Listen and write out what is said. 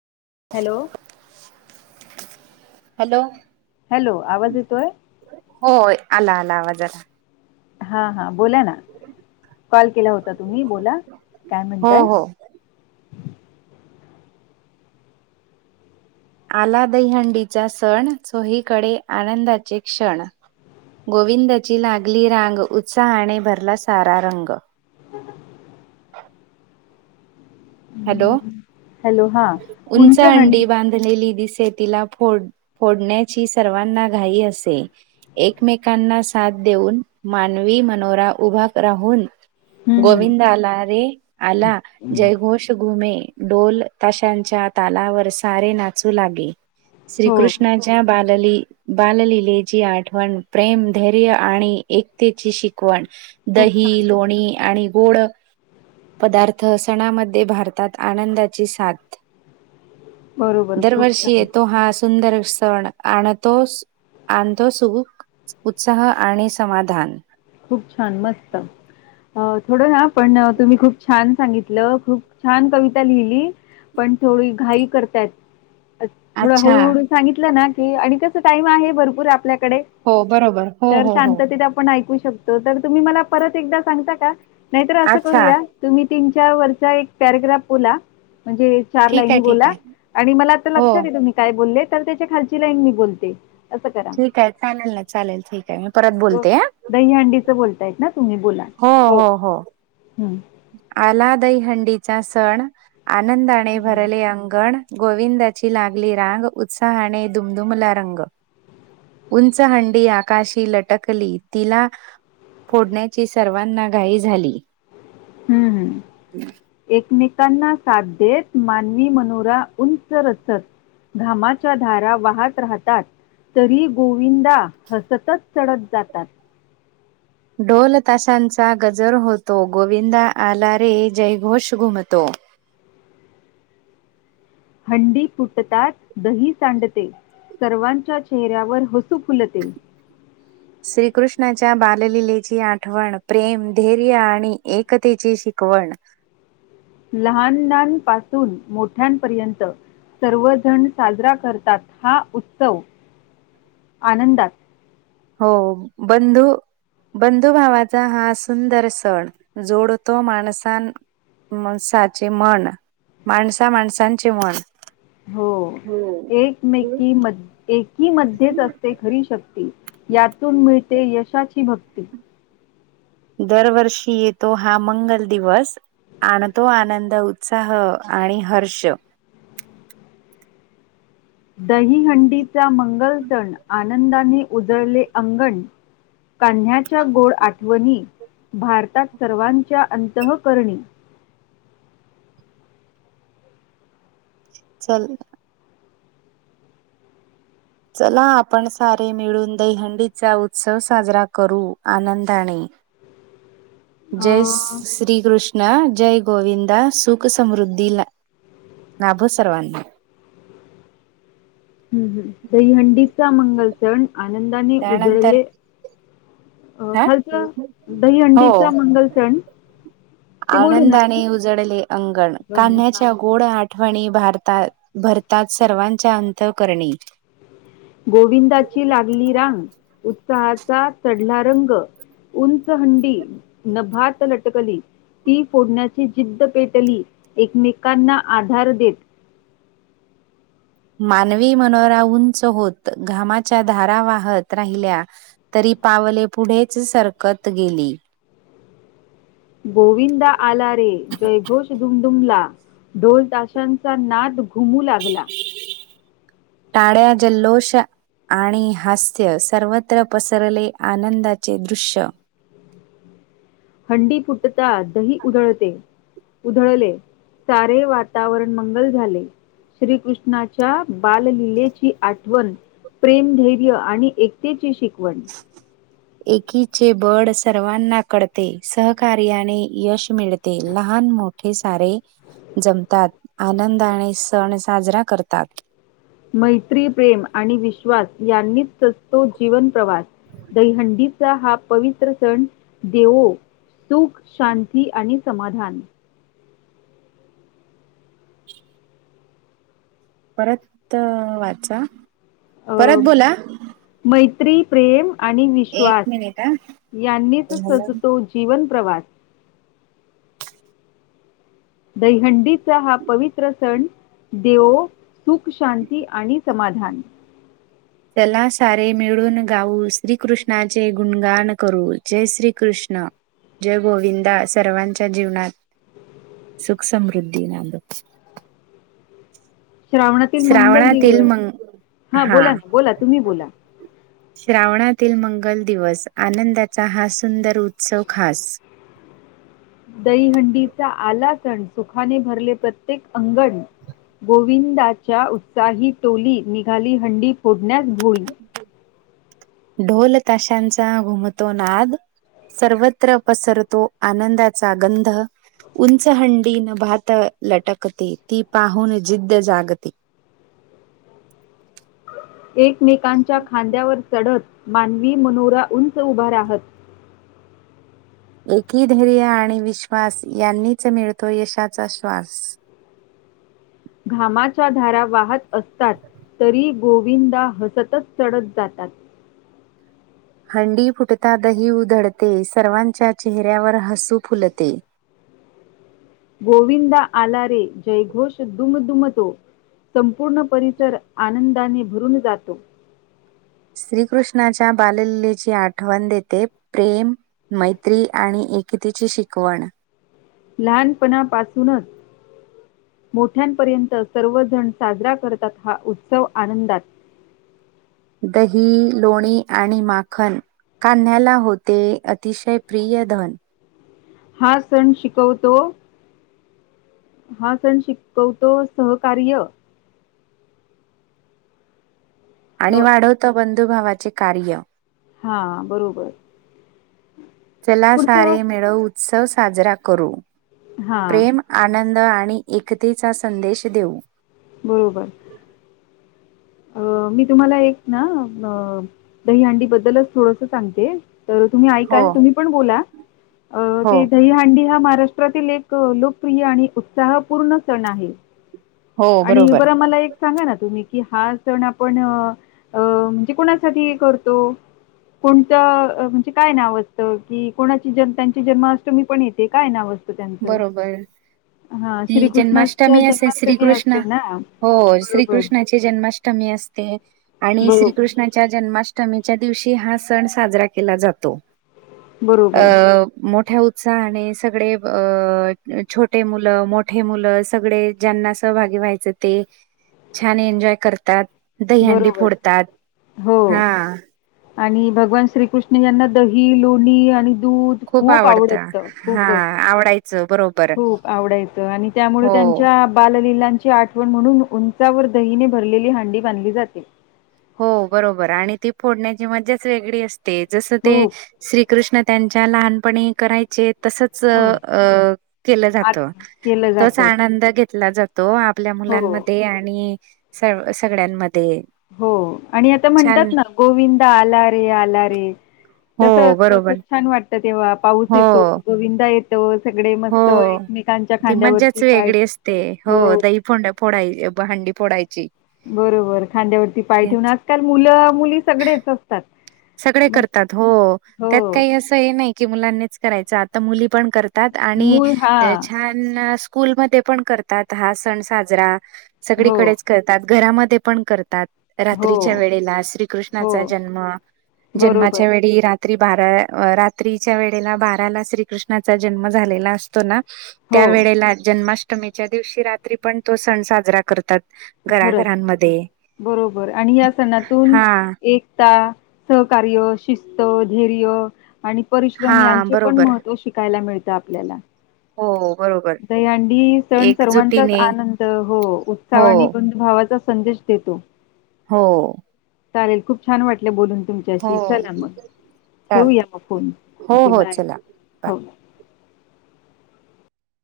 Hello. Hello. Hello आवाज येतोय? होय आला आला आवाजाला आला हां हा बोला ना, कॉल केला होता तुम्ही बोला काय हो म्हणताय? हो आला दहीहंडीचा सण, चोहीकडे आनंदाचे क्षण गोविंदाची लागली रांग, उत्साहाने भरला सारा रंग. हॅलो, हॅलो हां उंच हंडी बांध लेली दिसे, तिला फोड फोडण्याची सर्वांना घाई असे. एकमेकांना साथ देऊन, मानवी मनोरा उभा राहून हं, हं. गोविंदा आला रे आला. जयघोष घुमे, ढोल डोल ताशांच्या तालावर सारे नाचू लागे. हो श्रीकृष्णाच्या त्या बालले. बाललीलेची आठवण, प्रेम धैर्य आणि एकतेची शिकवण. खूप दही, छान लोणी आणि गोड पदार्थ सणामध्ये भात तात, आनंदाची साथ. बरोबर खूप दरवर्षी छान येतो हा सुंदर सण, आणतो आणतो सुख उत्साह आणि समाधान खूप छान मस्त. अ थोडंना पण तुम्ही खूप छान सांगितलं, खूप छान कविता लिहिली. पण थोडी घाई करतात. थोडं अच्छा हळूहळू सांगितलं ना की आणि कस टाइम आहे भरपूर आपल्याकडे हो बरोबर हो तर हो हो शांततेत आपण ऐकू शकतो. तर तुम्ही मला परत एकदा सांगता का? नाहीतर असं अच्छा करूया, तुम्ही तीन चार वर्चा एक पॅरग्राफ बोला म्हणजे चार ठीक आहे लाईनी ठीक बोला आहे आणि मला आता हो लक्षात येतं मी काय बोलले, तर त्याच्या खालची लाईन मी बोलते. असं करा. ठीक आहे चालेल ना चालेल ठीक आहे, मी परत बोलते हां. दहीहंडीचं बोलतायत ना तुम्ही? बोला. हो हो हो. हम्म. आला दहिहंडीचा सण, आनंदाने भरले अंगण. गोविंदाची लागली रांग, उत्साहाने दुमदुमला रंग. उंच हंडी आकाशी लटकली तिला फोडण्याची सर्वांना घाई झाली. हम्म. [inaudible] एकमेकांना साथ देत, मानवी मनोरा उंच रचत घामाच्या धारा वहात राहतात. तरी गोविंदा हसतच चढत जातात. ढोल तशांचा गजर होतो, गोविंदा आला रे जयघोष घुमतो. हंडी फुटताच दही सांडते. सर्वांच्या चेहऱ्यावर हसू फुलते. श्रीकृष्णाच्या बालललेची आठवण, प्रेम, धैर्य आणि एकतेची शिकवण. लहाननांपासून मोठ्यांपर्यंत सर्वजण साजरा करतात हा उत्सव आनंदात. हो बंधु बंधू भावाचा हा सण जोडतो माणसां माणसाची मान माणसा माणसांची मान. हो एकमेकी म एकीमध्येच असते खरी शक्ती. यातून मिळते यशाची भक्त दरवर्षी येतो हा मंगल दिवस आणतो आनंद, उत्साह आणि हर्ष दहीहंडीचा मंगल सण, आनंदाने उजळले अंगण कान्ह्याच्या गोड आठवणी, भारतात सर्वांच्या अंतःकरणी. चल. चला आपण सारे मिळून दहिहंडीचा उत्सव साजरा करू आनंदाने. जय अ श्री कृष् णा जय गोविंदा सुख समृद्धीला लाभो सर्वांना. हं हं दहीहंडीचा मंगल सण आनंदाने त्यानंतर उजळले अ हा खालच हो दहीहंडीचा मंगल सण ते बोलू ना आनंदाने मी? उजळले अंगण, पण हां. कान्ह्याच्या गोड आठवणी भारता भरतात सर्वांच्या अंतःकरणी. गोविंदाची लागली रांग, उत्साहाचा चढला रंग उंच हंडी नभात लटकली ती फोडण्याची जिद्द पेटली एकमेकांना आधार देत. मानवी मनोरा उंच होत घामाच्या धारा वाहत राहिल्या. तरी पावले पुढेच सरकत गेली. गोविंदा आला रे जयघोष दुमदुमला ढोल ताशांचा नाद घुमू लागला. टाळ्या जल्लोष आणि हास्य, सर्वत्र पसरले आनंदाचे दृश्य. हंडी फुटता दही उधळते उधळले, सारे वातावरण मंगल झाले. श्रीकृष्णाच्या बाललीलेची आठवण. प्रेम, धैर्य, आणि एकतेची शिकवण. एकीचे बळ सर्वांना कळते, सहकार्याने यश मिळते, लहान मोठ मोठे सारे जमतात, आनंदाने सण साजरा करतात. मैत्री, प्रेम, आणि विश्वास, यांनीच सजतो जीवन प्रवास. दहिहंडीचा हा पवित्र सण, देवो सुख, शांती, आणि समाधान. परत वाचा, परत अं, बोला मैत्री प्रेम आणि एक विश्वास, मिनिट यांनीच हा सजतो जीवन प्रवास. दहिहंडीचा हा पवित्र सण देवो सुख शांती आणि समाधान. चला सारे मिळून गाऊ, श्रीकृष्णाचे गुणगण करू, जय श्रीकृष्ण! जय गोविंदा, सर्वांच्या जीवनात सुख समृद्धी नांदो. श्रावणातील मंगल श्रावणातील दिवस, मंग हा बोला ना बोला तुम्ही बोला. श्रावणातील मंगल दिवस, आनंदाचा हा सुंदर उत्सव खास. दहीहंडीचा आला सण, सुखाने भरले प्रत्येक अंगण. गोविंदाच्या उत्साही टोली, निघाली हंडी फोडण्यास भोली. ढोल ताशांचा घुमतो नाद सर्वत्र पसरतो आनंदाचा गंध उंच हंडी नभात लटकते, ती पाहून जिद्द जागते. एकमेकांच्या खांद्यावर चढत, मानवी मनोरा उंच उभा राहत. एकी धैर्य आणि विश्वास, यांनीच मिळतो यशाचा श्वास. घामाच्या धारा वाहत असतात तरी गोविंदा हसतच चढत जातात. हंडी फुटता दही उधळते, सर्वांच्या चेहऱ्यावर हसू फुलते. गोविंदा आला रे, जयघोष दुमदुमतो. संपूर्ण परिसर आनंदाने भरून जातो. श्रीकृष्णाच्या बाल लीलेची आठवण देते प्रेम मैत्री आणि एकतेची शिकवण लहानपणापासूनच मोठ्यांपर्यंत सर्वजण साजरा करतात, हा उत्सव आनंदात. दही, लोणी, आणि माखन. कान्ह्याला होते अतिशय प्रिय धन. हा सण शिकवतो हा सण शिकवतो सहकार्य आणि ह वाढवतो बंधुभावाचे कार्य. हा बरोबर. चला पुढचं सारे मिळवू उत्सव साजरा करू, हा प्रेम आनंद आणि एकतेचा संदेश देऊ. बरोबर. अं मी एक तुम्हाला एक ना, दहीहंडी बद्दलच थोडसं सांगते तर तुम्ही हो, ऐकाल, तुम्ही पण बोला, अं हो. ते दहीहांडी हा महाराष्ट्र [unintelligible] रातील एक लोकप्रिय आणि उत्साहपूर्ण सण आहे. हो आणि बरोबर. बरं मला एक सांगा ना तुम्ही कि हा सण आपण अ म्हणजे कोणासाठी करतो? कोणतं म्हणजे काय नाव असतं कि कोणाची जन त्यांची जन्माष्टमी पण येते काय नाव असतं? त्यांच बरोबर. हा ती श्रीकृष्णाच्या जन्माष्टमी असे जन्माष्टमी अस श्रीकृष्ण असते ना हो बरोबर. श्रीकृष्णाची जन्माष्टमी असते आणि बरोबर, श्रीकृष्ण च्या जन्माष्टमीच्या दिवशी हा सण साजरा केला जातो. बरोबर, अ मोठ्या उत्साहाने सगळे अ छोटे मुलं मोठे मुलं सगळे ज्यांना सहभागी व्हायचं ते. छान एन्जॉय करतात दहीहंडी बरोबर. फोडतात हो हा. आणि भगवान श्रीकृष्ण यांना दही, लोणी आणि दूध खूप आवडतं हा आवडायचं बरोबर खूप आवडायचं आणि त्यामुळे हो, त्यांच्या बालललीलांची आठ वन म्हणून उंचावर दहीने भरलेली हंडी बांधली जाते. हो बरोबर आणि ती फोडण्याची मजाच वेगळी असते जसं ते खूप श्रीकृष्ण त्यांच्या लहानपणी करायचे तसच हो. अ केलं आत जात केलं तोच जातं. आनंद घेतला जातो. तो आपल्या हो, मुलांमध्ये आणि स सगळ्यांमध्ये हो आणि आता छान म्हणतात ना गोविंदा आला रे आला रे. हो तसं असतं खूप बरोबर. छान वाटतं तेव्हा पाऊस येतो हो, गोविंदा येतो. सगळे मस्त हो. एकमेकांच्या ती खांद्यावरती मज्जाच पाय वेगळी असते. हो, ठेवता दही फोंडा- फोडायची हंडी फोडायची. बरोबर खांद्यावरती पाय ठेवून तेच आजकाल मुलं मुली सगळेच सगळे मग करतात हो हो त्यात काही असं हे नाही की मुलांनीच करायचं आता मुली पण करता. तात आणि मूळ हा स्कूलमध्ये पण करतात हा सण साजरा. हो, सगळीकडेच करतात घरामध्ये पण करतात. हो, रात्रीच्या वेळेला हो. श्रीकृष्णाचा जन्म बरोबर जन्माच्या वेळी रा रात्री बारा रात्रीच्या वेळेला बाराला श्रीकृष्णाचा जन्म झालेला असतो ना हो त्या वेळेला जन्माष्टमीच्या दिवशी रात्री पण तो सण साजरा करतात. खरंच घराघरांमध्ये बरोबर आणि या सणातून हा एक एकता, सहकार्य, शिस्त, धैर्य आणि परिश्रम हा यांचे पण बरोबर महत्त्व शिकायला मिळतं आपल्याला. हो हो बरोबर. दहीहंडी सण सर्वांचाच एकजुटीने आनंद हो हो उत्साहाने पण भावाचा संदेश देतो. हो. चालेल खूप छान वाटलं बोलून. हो तुमच्याशी चला मग ठेवूया चालतय काय फोन हो चला हो बाय बाय हो.